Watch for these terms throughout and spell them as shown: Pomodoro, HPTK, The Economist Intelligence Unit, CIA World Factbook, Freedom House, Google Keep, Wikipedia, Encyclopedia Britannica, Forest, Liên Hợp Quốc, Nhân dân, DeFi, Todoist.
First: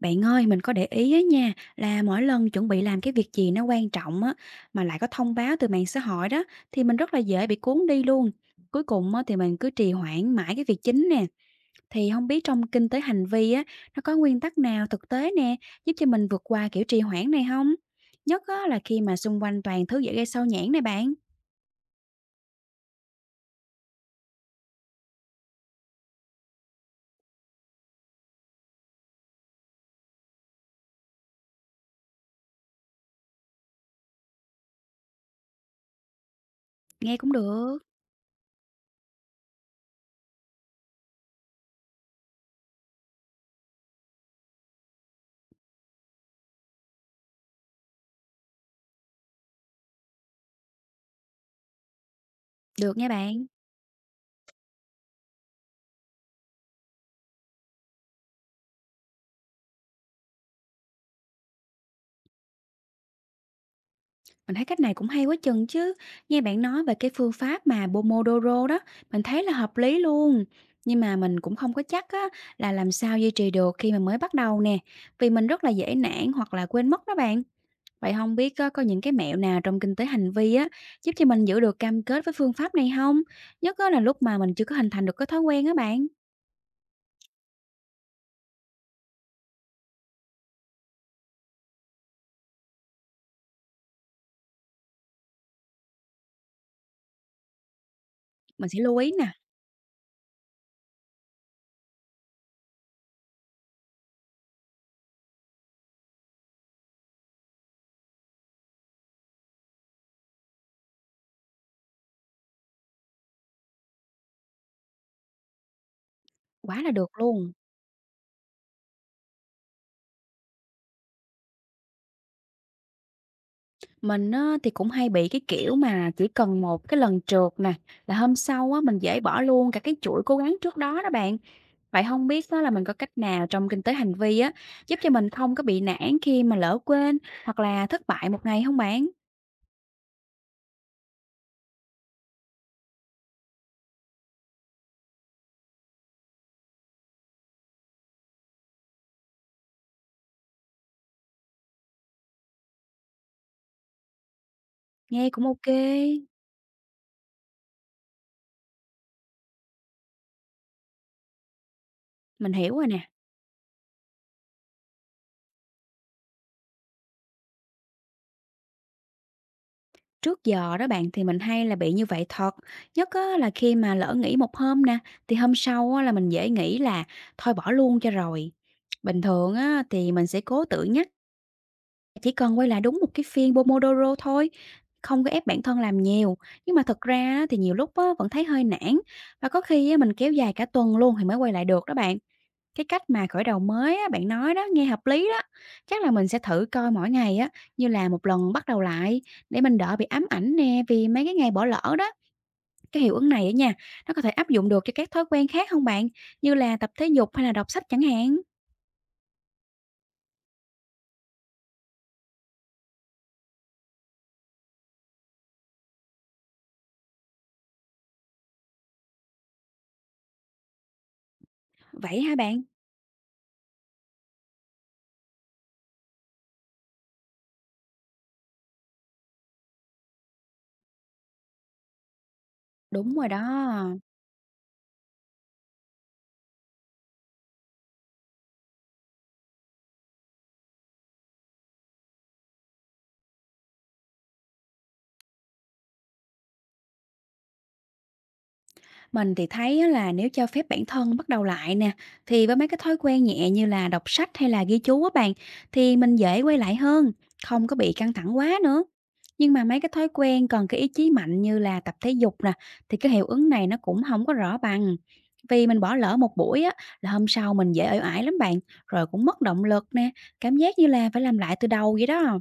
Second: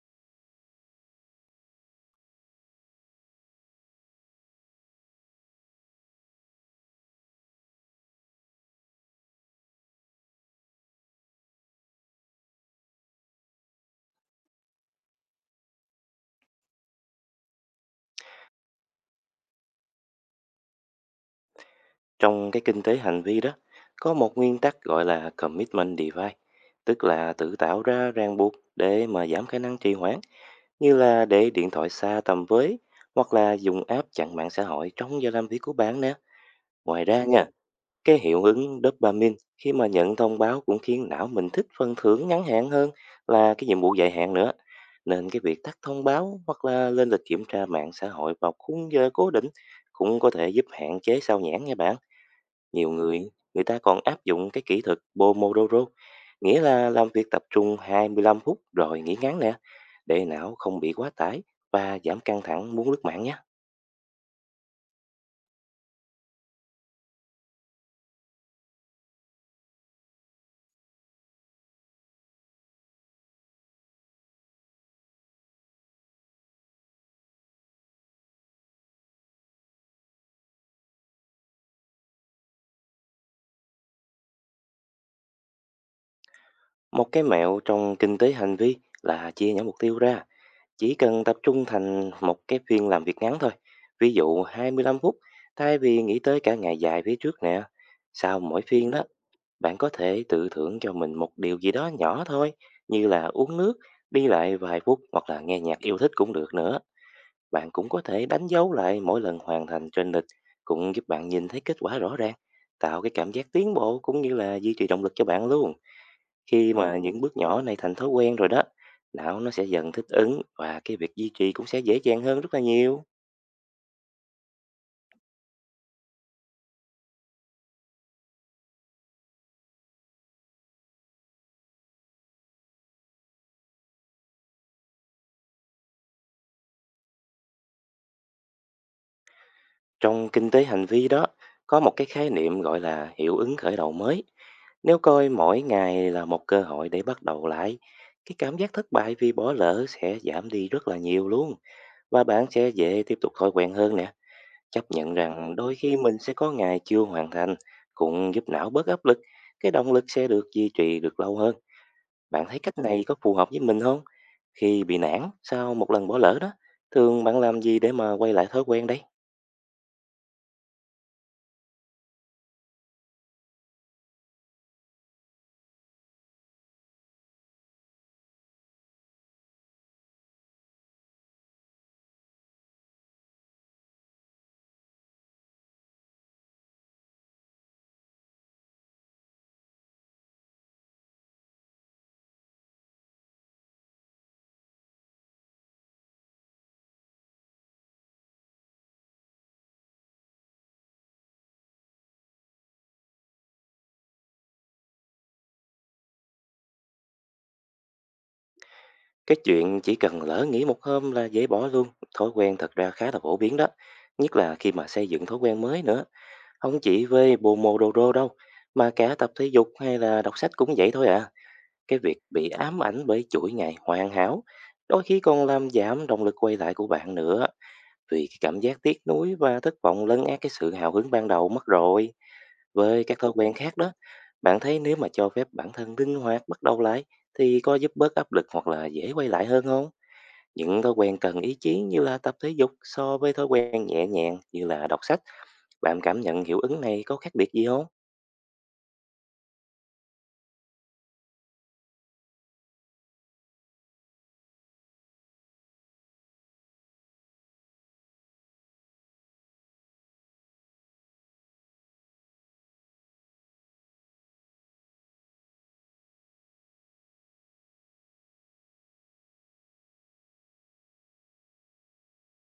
Bạn ơi, mình có để ý á nha, là mỗi lần chuẩn bị làm cái việc gì nó quan trọng á, mà lại có thông báo từ mạng xã hội đó, thì mình rất là dễ bị cuốn đi luôn. Cuối cùng á, thì mình cứ trì hoãn mãi cái việc chính nè. Thì không biết trong kinh tế hành vi á, nó có nguyên tắc nào thực tế nè, giúp cho mình vượt qua kiểu trì hoãn này không? Nhất á, là khi mà xung quanh toàn thứ dễ gây sao nhãng này bạn. Trong cái kinh tế hành vi đó, có một nguyên tắc gọi là commitment DeFi, tức là tự tạo ra ràng buộc để mà giảm khả năng trì hoãn, như là để điện thoại xa tầm với hoặc là dùng app chặn mạng xã hội trong giờ làm việc của bạn nè. Ngoài Nghe ra cũng nha, được. cái hiệu ứng dopamine khi mà nhận thông báo cũng khiến não mình thích phần thưởng ngắn hạn hơn là cái nhiệm vụ dài hạn nữa. Nên cái việc tắt thông báo hoặc là lên lịch kiểm tra mạng xã hội vào khung giờ cố định cũng có thể giúp hạn chế sao nhãng nha bạn. Nhiều Được nha người, bạn. Người ta còn áp dụng cái kỹ thuật Pomodoro, nghĩa là làm việc tập trung 25 phút rồi nghỉ ngắn nè, để não không bị quá tải và giảm căng thẳng muốn lướt mạng nhé. Mình thấy cách này cũng hay quá chừng chứ. Nghe bạn nói về cái phương pháp mà Pomodoro đó, mình thấy là hợp lý luôn. Nhưng mà mình cũng không có chắc á, là làm sao duy trì được khi mà mới bắt đầu nè. Vì mình rất là dễ nản hoặc là quên mất đó bạn. Vậy không biết có những cái mẹo nào trong kinh tế hành vi á, giúp cho mình giữ được cam kết với phương pháp này không? Nhất á là lúc mà mình chưa có hình thành được cái thói quen á bạn. Một cái mẹo trong kinh tế hành vi là chia nhỏ mục tiêu ra, chỉ cần tập trung thành một cái phiên làm việc ngắn thôi, ví dụ 25 phút, thay vì nghĩ tới cả ngày dài phía trước nè. Sau mỗi Mình sẽ phiên lưu đó, ý nè, bạn có thể tự thưởng cho mình một điều gì đó nhỏ thôi, như là uống nước, đi lại vài phút hoặc là nghe nhạc yêu thích cũng được nữa. Bạn cũng có thể đánh dấu lại mỗi lần hoàn thành trên lịch, cũng giúp bạn nhìn thấy kết quả rõ ràng, tạo cái cảm giác tiến bộ cũng như là duy trì động lực cho bạn luôn. Khi quá là mà được những bước luôn. nhỏ này thành thói quen rồi đó, não nó sẽ dần thích ứng và cái việc duy trì cũng sẽ dễ dàng hơn rất là nhiều. Mình á, thì cũng hay bị cái kiểu mà chỉ cần một cái lần trượt nè, là hôm sau á, mình dễ bỏ luôn cả cái chuỗi cố gắng trước đó đó bạn. Vậy không biết á, là mình có cách nào trong kinh tế hành vi á, giúp cho mình không có bị nản khi mà lỡ quên hoặc là thất bại một ngày không bạn? Trong kinh tế hành vi đó, có một cái khái niệm gọi là hiệu ứng khởi đầu mới. Nếu coi mỗi ngày là một cơ hội để bắt đầu lại, cái cảm giác thất bại vì bỏ lỡ sẽ giảm đi rất là nhiều luôn, và bạn sẽ dễ tiếp tục thói quen hơn nè. Chấp nhận Nghe cũng rằng ok. đôi khi mình sẽ có ngày chưa hoàn thành cũng giúp não bớt áp lực, cái động lực sẽ được duy trì được lâu hơn. Bạn Mình thấy hiểu cách rồi này nè. có phù hợp với mình không? Khi bị nản sau một lần bỏ lỡ đó, thường bạn làm gì để mà quay lại thói quen đấy? Trước giờ đó bạn thì mình hay là bị như vậy thật. Nhất á, là khi mà lỡ nghỉ một hôm nè, thì hôm sau á, là mình dễ nghĩ là thôi bỏ luôn cho rồi. Bình thường á, thì mình sẽ cố tự nhắc. Chỉ cần quay lại đúng một cái phiên Pomodoro thôi, không có ép bản thân làm nhiều. Nhưng mà thật ra á, thì nhiều lúc á, vẫn thấy hơi nản và có khi á, mình kéo dài cả tuần luôn thì mới quay lại được đó bạn. Cái cách mà khởi đầu mới á, bạn nói đó nghe hợp lý đó. Chắc là mình sẽ thử coi mỗi ngày á như là một lần bắt đầu lại để mình đỡ bị ám ảnh nè vì mấy cái ngày bỏ lỡ đó. Cái hiệu ứng này á nha, nó có thể áp dụng được cho các thói quen khác không bạn? Như là tập thể dục hay là đọc sách chẳng hạn. Cái chuyện chỉ cần lỡ nghỉ một hôm là dễ bỏ luôn thói quen thật ra khá là phổ biến đó, nhất là khi mà xây dựng thói quen mới nữa. Không chỉ với Pomodoro đâu, mà cả tập thể dục hay là đọc sách cũng vậy thôi à. Cái việc Vậy hả bị bạn? ám ảnh bởi chuỗi ngày hoàn hảo, đôi khi còn làm giảm động lực quay lại của bạn nữa, vì cái cảm giác tiếc nuối và thất vọng lấn át cái sự hào hứng ban đầu mất rồi. Với Đúng các rồi thói quen đó. khác đó, bạn thấy nếu mà cho phép bản thân linh hoạt bắt đầu lại thì có giúp bớt áp lực hoặc là dễ quay lại hơn không? Những thói quen cần ý chí như là tập thể dục so với thói quen nhẹ nhàng như là đọc sách, bạn cảm nhận hiệu ứng này có khác biệt gì không? Mình thì thấy á là nếu cho phép bản thân bắt đầu lại nè, thì với mấy cái thói quen nhẹ như là đọc sách hay là ghi chú á bạn, thì mình dễ quay lại hơn, không có bị căng thẳng quá nữa. Nhưng mà mấy cái thói quen còn cái ý chí mạnh như là tập thể dục nè, thì cái hiệu ứng này nó cũng không có rõ bằng. Vì mình bỏ lỡ một buổi á, là hôm sau mình dễ uể oải lắm bạn, rồi cũng mất động lực nè, cảm giác như là phải làm lại từ đầu vậy đó.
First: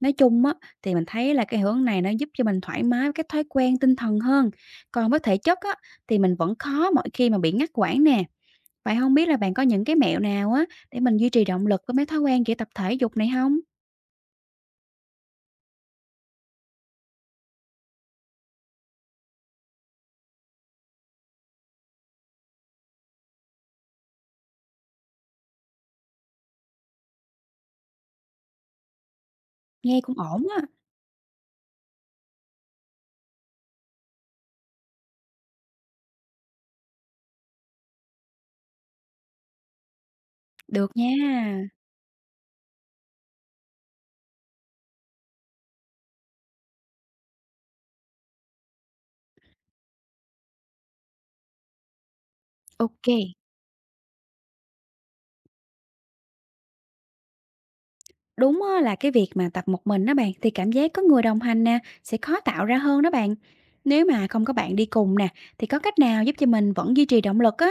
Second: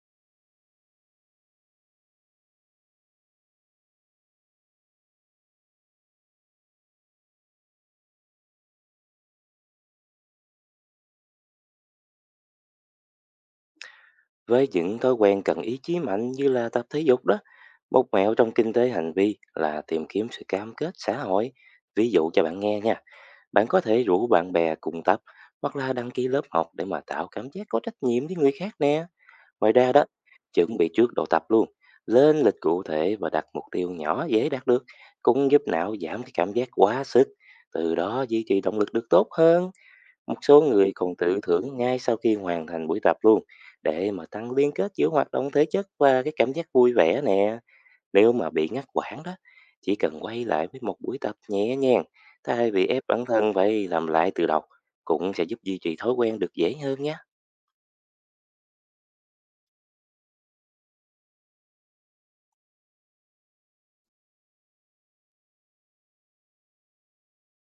Nói chung á, thì mình thấy là cái hướng này nó giúp cho mình thoải mái với cái thói quen tinh thần hơn. Còn với thể chất á, thì mình vẫn khó mỗi khi mà bị ngắt quãng nè. Vậy không biết là bạn có những cái mẹo nào á, để mình duy trì động lực với mấy thói quen kiểu tập thể dục này không? Với những thói quen cần ý chí mạnh như là tập thể dục đó, một mẹo trong kinh tế hành vi là tìm kiếm sự cam kết xã hội. Ví dụ cho bạn nghe nha. Bạn có thể rủ bạn bè cùng tập hoặc là đăng ký lớp học để mà tạo cảm giác có trách nhiệm với người khác nè. Ngoài ra Nghe đó, cũng ổn á. chuẩn bị trước đồ tập luôn, lên lịch cụ thể và đặt mục tiêu nhỏ dễ đạt được cũng giúp não giảm cái cảm giác quá sức, từ đó duy trì động lực được tốt hơn. Một số Được người còn nha. tự thưởng ngay sau khi hoàn thành buổi tập luôn để mà tăng liên kết giữa hoạt động thể chất và cái cảm giác vui vẻ nè. Nếu mà bị ngắt quãng đó, chỉ cần quay lại với một buổi tập nhẹ nhàng, thay vì ép Ok. bản thân phải làm lại từ đầu, cũng sẽ giúp duy trì thói quen được dễ hơn nhé. Đúng á, là cái việc mà tập một mình đó bạn thì cảm giác có người đồng hành nè sẽ khó tạo ra hơn đó bạn. Nếu mà không có bạn đi cùng nè thì có cách nào giúp cho mình vẫn duy trì động lực á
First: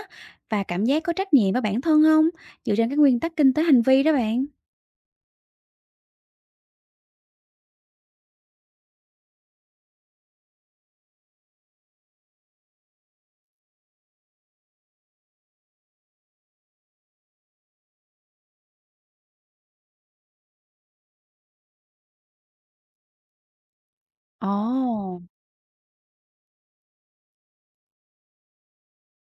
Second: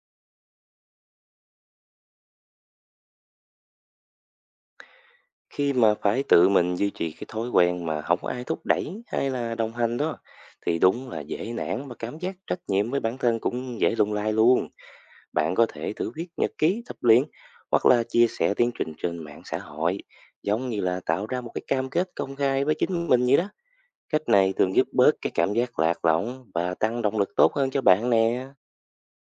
và cảm giác có trách nhiệm với bản thân không? Dựa trên các nguyên tắc kinh tế hành vi đó bạn. Khi mà phải tự mình duy trì cái thói quen mà không ai thúc đẩy hay là đồng hành đó, thì đúng là dễ nản và cảm giác trách nhiệm với bản thân cũng dễ lung lay luôn. Bạn có thể thử viết nhật ký tập luyện hoặc là chia sẻ tiến trình trên mạng xã hội, giống như là tạo ra một cái cam kết công khai với chính mình vậy đó. Cách này thường giúp bớt Ồ. cái cảm giác lạc lõng và tăng động lực tốt hơn cho bạn nè.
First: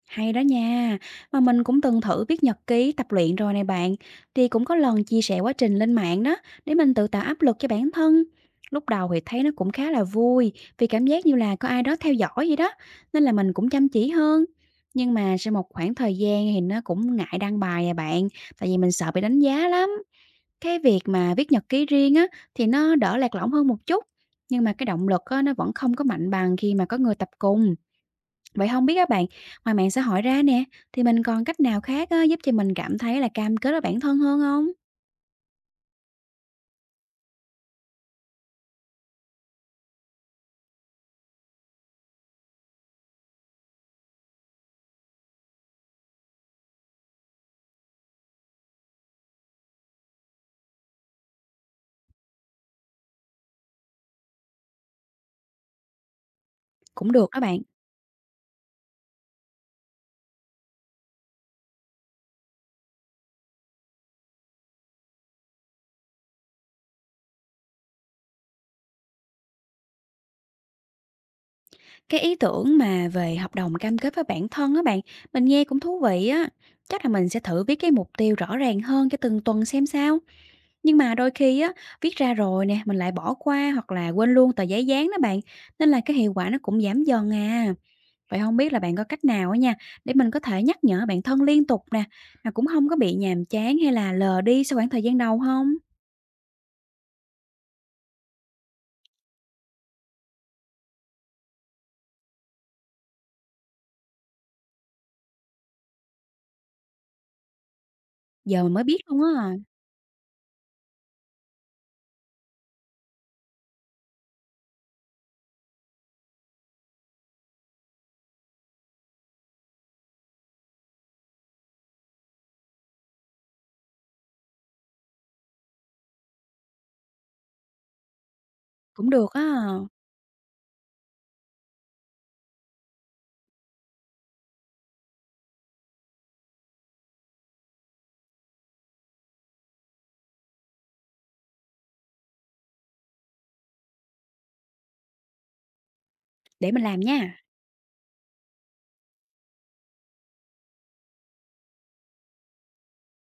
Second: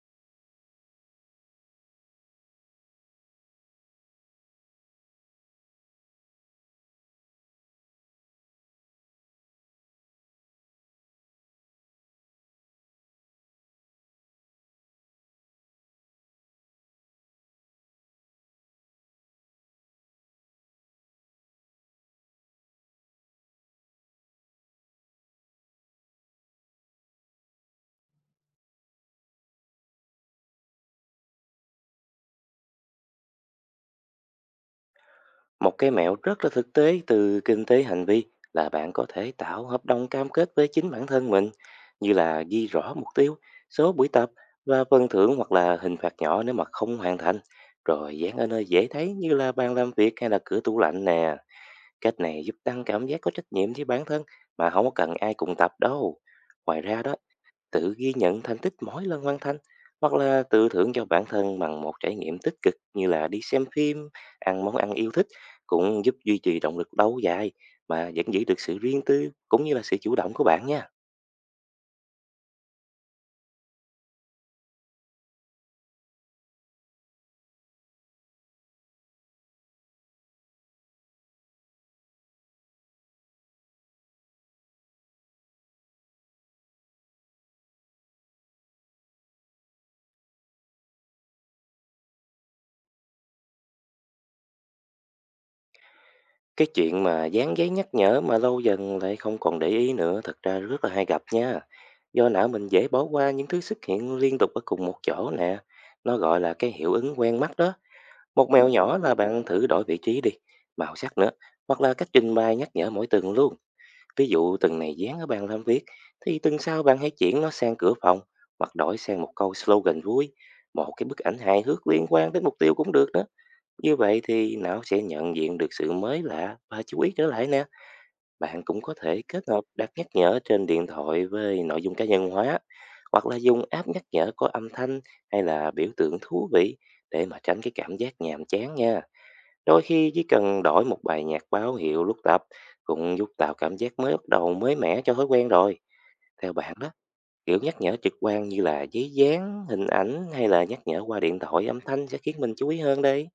Hay đó nha, mà mình cũng từng thử viết nhật ký tập luyện rồi này bạn, thì cũng có lần chia sẻ quá trình lên mạng đó để mình tự tạo áp lực cho bản thân. Lúc đầu thì thấy nó cũng khá là vui vì cảm giác như là có ai đó theo dõi vậy đó, nên là mình cũng chăm chỉ hơn. Nhưng mà sau một khoảng thời gian thì nó cũng ngại đăng bài à bạn, tại vì mình sợ bị đánh giá lắm. Cái việc mà viết nhật ký riêng á thì nó đỡ lạc lõng hơn một chút, nhưng mà cái động lực á, nó vẫn không có mạnh bằng khi mà có người tập cùng. Vậy không biết các bạn, ngoài mạng xã hội ra nè, thì mình còn cách nào khác á, giúp cho mình cảm thấy là cam kết với bản thân hơn không? Một cái mẹo rất là thực tế từ kinh tế hành vi là bạn có thể tạo hợp đồng cam kết với chính bản thân mình, như là ghi rõ mục tiêu, số buổi tập và phần thưởng hoặc là hình phạt nhỏ nếu mà không hoàn thành, rồi dán ở nơi dễ thấy như là bàn làm việc hay là cửa tủ lạnh nè. Cách này giúp tăng cảm giác có trách nhiệm với bản thân mà không có cần ai cùng tập đâu. Ngoài ra Cũng đó, được. Các bạn, tự ghi nhận thành tích mỗi lần hoàn thành hoặc là tự thưởng cho bản thân bằng một trải nghiệm tích cực như là đi xem phim, ăn món ăn yêu thích cũng giúp duy trì động lực lâu dài mà vẫn giữ được sự riêng tư cũng như là sự chủ động của bạn nha. cái ý tưởng mà về hợp đồng cam kết với bản thân á bạn, mình nghe cũng thú vị á, chắc là mình sẽ thử viết cái mục tiêu rõ ràng hơn cho từng tuần xem sao. Nhưng mà đôi khi á, viết ra rồi nè, mình lại bỏ qua hoặc là quên luôn tờ giấy dán đó bạn, nên là cái hiệu quả nó cũng giảm dần à. Vậy không biết là bạn có cách nào á nha, để mình có thể nhắc nhở bạn thân liên tục nè, mà cũng không có bị nhàm chán hay là lờ đi sau khoảng thời gian đầu không? Cái chuyện mà dán giấy nhắc nhở mà lâu dần lại không còn để ý nữa thật ra rất là hay gặp nha. Do não mình dễ bỏ qua những thứ xuất hiện liên tục ở cùng một chỗ nè. Nó gọi là cái hiệu ứng quen mắt đó. Một Giờ mèo mình mới biết nhỏ là luôn bạn á, thử đổi vị trí đi, màu sắc nữa, hoặc là cách trình bày nhắc nhở mỗi tuần luôn. Ví dụ tuần này dán ở bàn làm việc, thì tuần sau bạn hãy chuyển nó sang cửa phòng, hoặc đổi sang một câu slogan vui, một cái bức ảnh hài hước liên quan đến mục tiêu cũng được đó. Như vậy thì não sẽ nhận diện được sự mới lạ và chú ý trở lại nè. Bạn cũng có cũng thể được kết á, hợp đặt nhắc nhở trên điện thoại với nội dung cá nhân hóa, hoặc là dùng app nhắc nhở có âm thanh hay là biểu tượng thú vị để mà tránh cái cảm giác nhàm chán nha. Đôi khi chỉ cần đổi một bài nhạc báo hiệu lúc tập cũng giúp tạo cảm giác mới bắt đầu mới mẻ cho thói quen rồi. Theo để bạn mình đó, làm nha. kiểu nhắc nhở trực quan như là giấy dán, hình ảnh hay là nhắc nhở qua điện thoại âm thanh sẽ khiến mình chú ý hơn đây?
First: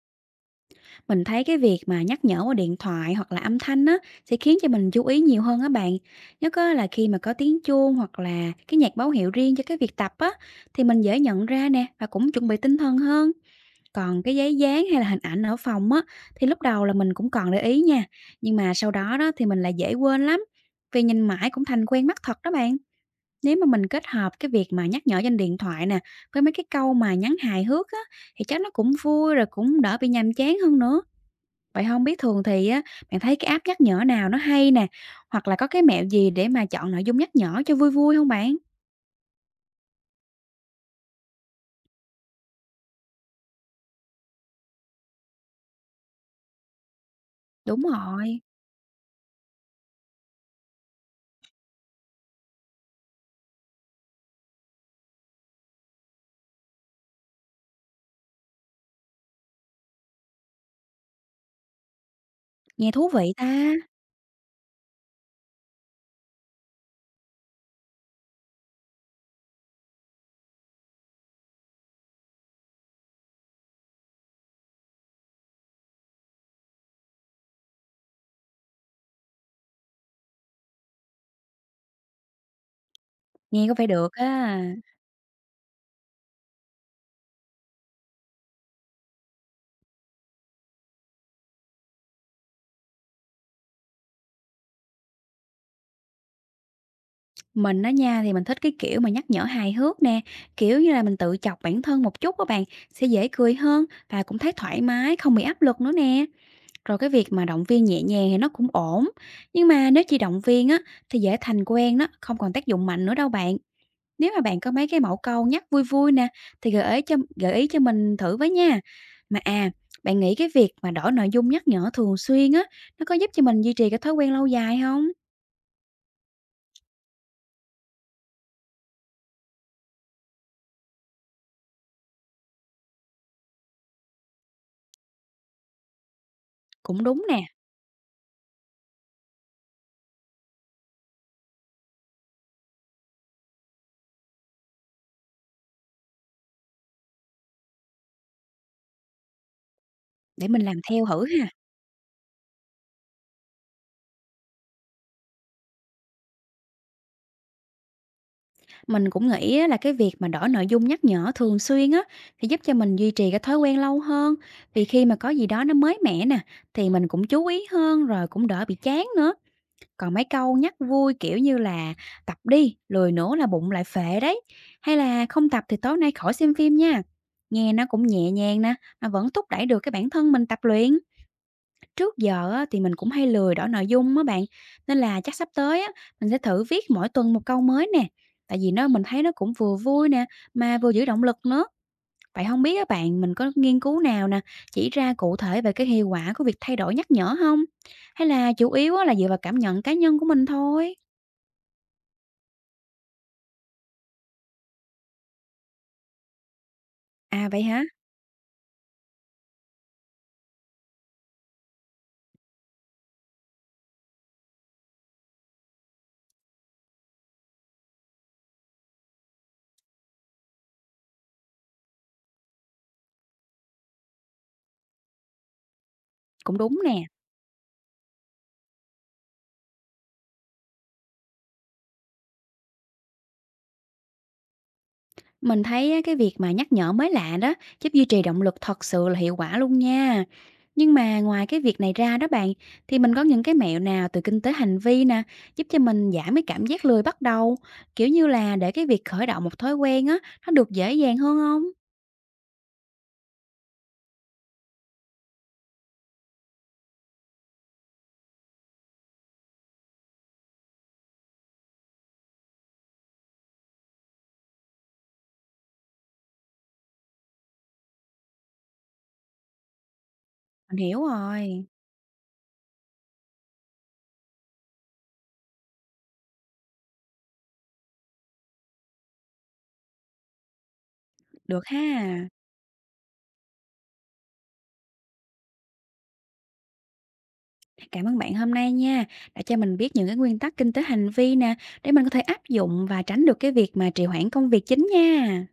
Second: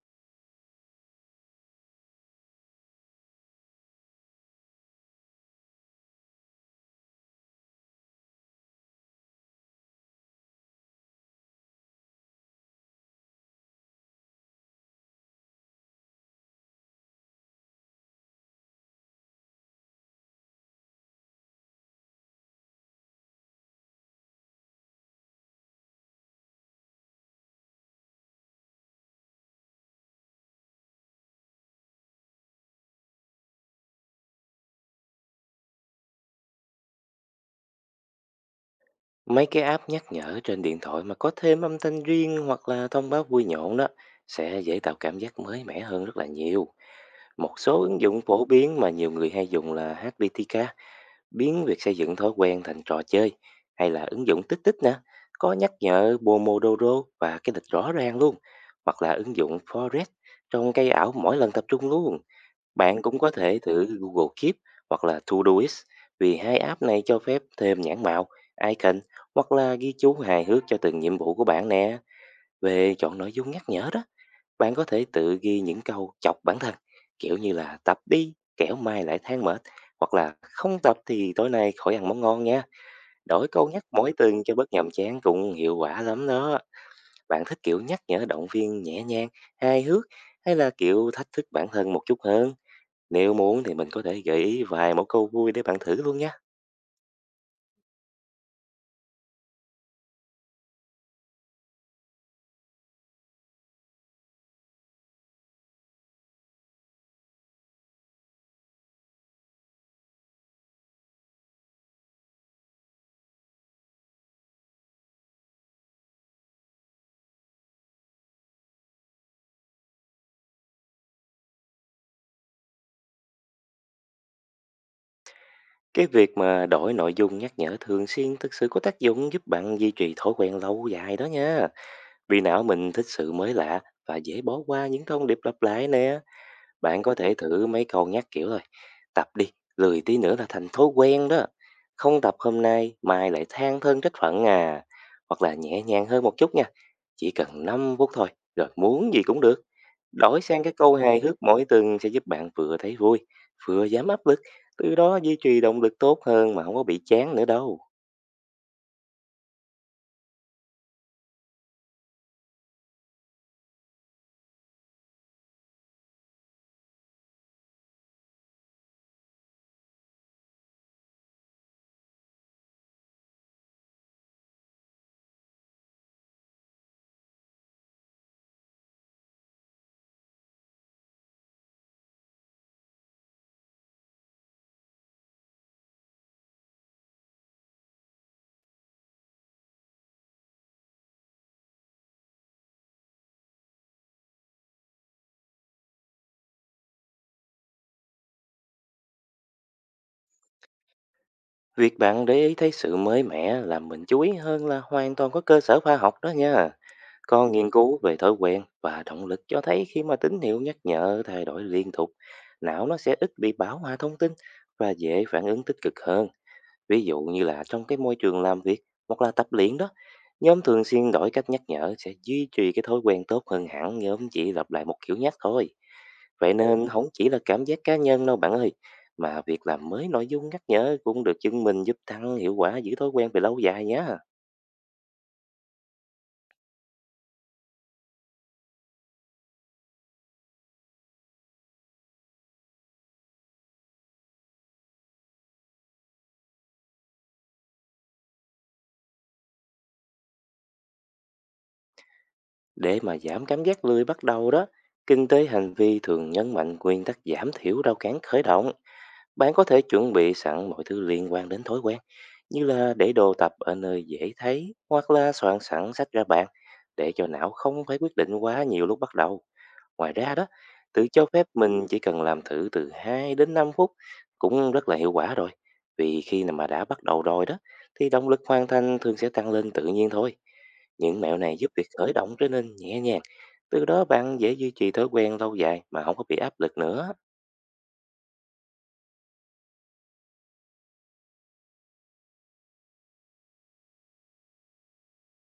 Mình thấy cái việc mà nhắc nhở qua điện thoại hoặc là âm thanh á, sẽ khiến cho mình chú ý nhiều hơn á bạn. Nhất á là khi mà có tiếng chuông hoặc là cái nhạc báo hiệu riêng cho cái việc tập á, thì mình dễ nhận ra nè và cũng chuẩn bị tinh thần hơn. Còn cái giấy dán hay là hình ảnh ở phòng á, thì lúc đầu là mình cũng còn để ý nha, nhưng mà sau đó đó thì mình lại dễ quên lắm, vì nhìn mãi cũng thành quen mắt thật đó bạn. Nếu mà mình kết hợp cái việc mà nhắc nhở trên điện thoại nè, với mấy cái câu mà nhắn hài hước á, thì chắc nó cũng vui rồi cũng đỡ bị nhàm chán hơn nữa. Vậy không biết thường thì á, bạn thấy cái app nhắc nhở nào nó hay nè, hoặc là có cái mẹo gì để mà chọn nội dung nhắc nhở cho vui vui không bạn? Mấy cái app nhắc nhở trên điện thoại mà có thêm âm thanh riêng hoặc là thông báo vui nhộn đó sẽ dễ tạo cảm giác mới mẻ hơn rất là nhiều. Một số Đúng ứng dụng rồi, phổ biến mà nhiều người hay dùng là HPTK, biến việc xây dựng thói quen thành trò chơi, hay là ứng dụng tích tích nè, có nhắc nhở Pomodoro và cái lịch rõ ràng luôn, hoặc là ứng dụng Forest, trong cây ảo mỗi lần tập trung luôn. nghe Bạn thú cũng có vị thể ta, thử Google Keep hoặc là Todoist, vì hai app này cho phép thêm nhãn mạo, icon, hoặc là ghi chú hài hước cho từng nhiệm vụ của bạn nè. Về chọn nội dung nhắc nhở đó, bạn có thể tự ghi những câu chọc bản thân, kiểu như là tập đi, kẻo mai lại than mệt, hoặc là không tập thì tối nay khỏi ăn món ngon nha. Đổi nghe câu có nhắc vẻ mỗi được tuần cho á. bớt nhàm chán cũng hiệu quả lắm đó. Bạn thích kiểu nhắc nhở động viên nhẹ nhàng, hài hước, hay là kiểu thách thức bản thân một chút hơn? Nếu muốn thì mình có thể gợi ý vài mẫu câu vui để bạn thử luôn nhé. Mình á nha, thì mình thích cái kiểu mà nhắc nhở hài hước nè, kiểu như là, mình tự chọc bản thân một chút các bạn, sẽ dễ cười hơn và cũng thấy thoải mái, không bị áp lực nữa nè. Rồi cái việc mà động viên nhẹ nhàng thì nó cũng ổn, nhưng mà nếu chỉ động viên á, thì dễ thành quen đó, không còn tác dụng mạnh nữa đâu bạn. Nếu mà bạn có mấy cái mẫu câu nhắc vui vui nè, thì gợi ý cho mình thử với nha. Mà à, bạn nghĩ cái việc mà đổi nội dung nhắc nhở thường xuyên á, nó có giúp cho mình duy trì cái thói quen lâu dài không? Cái việc mà đổi nội dung nhắc nhở thường xuyên thực sự có tác dụng giúp bạn duy trì thói quen lâu dài đó nha. Vì não mình thích sự mới lạ và dễ bỏ qua những thông điệp lặp lại nè. Bạn Cũng có đúng thể nè, thử mấy câu nhắc kiểu rồi. Tập đi, lười tí nữa là thành thói quen đó. Không tập hôm nay, mai lại than thân trách phận à. Hoặc là nhẹ nhàng hơn một chút nha. Chỉ cần 5 phút thôi, rồi muốn gì cũng được. Đổi để sang mình cái làm câu theo hài thử hước ha. mỗi tuần sẽ giúp bạn vừa thấy vui, vừa giảm áp lực, từ đó duy trì động lực tốt hơn mà không có bị chán nữa đâu. Mình cũng nghĩ á là cái việc mà đổi nội dung nhắc nhở thường xuyên á thì giúp cho mình duy trì cái thói quen lâu hơn. Vì khi mà có gì đó nó mới mẻ nè thì mình cũng chú ý hơn rồi cũng đỡ bị chán nữa. Còn mấy câu nhắc vui kiểu như là tập đi, lười nữa là bụng lại phệ đấy. Hay là không tập thì tối nay khỏi xem phim nha. Nghe nó cũng nhẹ nhàng nè mà vẫn thúc đẩy được cái bản thân mình tập luyện. Trước giờ á, thì mình cũng hay lười đổi nội dung á bạn, nên là chắc sắp tới á, mình sẽ thử viết mỗi tuần một câu mới nè. Tại vì nó mình thấy nó cũng vừa vui nè, mà vừa giữ động lực nữa. Vậy không biết các bạn mình có nghiên cứu nào nè, chỉ ra cụ thể về cái hiệu quả của việc thay đổi nhắc nhở không? Hay là chủ yếu á, là dựa vào cảm nhận cá nhân của mình thôi? Việc bạn để ý thấy sự mới mẻ làm mình chú ý hơn là hoàn toàn có cơ sở khoa học đó nha. À Còn vậy nghiên hả? cứu về thói quen và động lực cho thấy khi mà tín hiệu nhắc nhở thay đổi liên tục, não nó sẽ ít bị bão hòa thông tin và dễ phản ứng tích cực hơn. Ví dụ như là trong cái môi trường làm việc hoặc là tập luyện đó, nhóm thường xuyên đổi cách nhắc nhở sẽ duy trì cái thói quen tốt hơn hẳn nhóm chỉ lặp lại một kiểu nhắc thôi. Vậy Cũng đúng nên không nè. chỉ là cảm giác cá nhân đâu bạn ơi, mà việc làm mới nội dung nhắc nhở cũng được chứng minh giúp tăng hiệu quả giữ thói quen về lâu dài nhé. Mình thấy á, cái việc mà nhắc nhở mới lạ đó giúp duy trì động lực thật sự là hiệu quả luôn nha. Nhưng mà ngoài cái việc này ra đó bạn, thì mình có những cái mẹo nào từ kinh tế hành vi nè, giúp cho mình giảm cái cảm giác lười bắt đầu, kiểu như là để cái việc khởi động một thói quen á, nó được dễ dàng hơn không? Để mà giảm cảm giác lười bắt đầu đó, kinh tế hành vi thường nhấn mạnh nguyên tắc giảm thiểu rào cản khởi động. Bạn có thể chuẩn bị sẵn mọi thứ liên quan đến thói quen, như là để đồ tập ở nơi dễ thấy hoặc là soạn sẵn sách ra bạn, để cho não không phải quyết định quá nhiều lúc bắt đầu. Ngoài ra đó, Mình hiểu tự cho phép rồi. mình chỉ cần làm thử từ 2 đến 5 phút cũng rất là hiệu quả rồi. Vì khi nào mà đã bắt đầu rồi đó, thì động lực hoàn thành thường sẽ tăng lên tự nhiên thôi. Những mẹo này Được giúp việc khởi ha. động trở nên nhẹ nhàng, từ đó bạn dễ duy trì thói quen lâu dài mà không có bị áp lực nữa. Cảm ơn bạn hôm nay nha, đã cho mình biết những cái nguyên tắc kinh tế hành vi nè, để mình có thể áp dụng và tránh được cái việc mà trì hoãn công việc chính nha.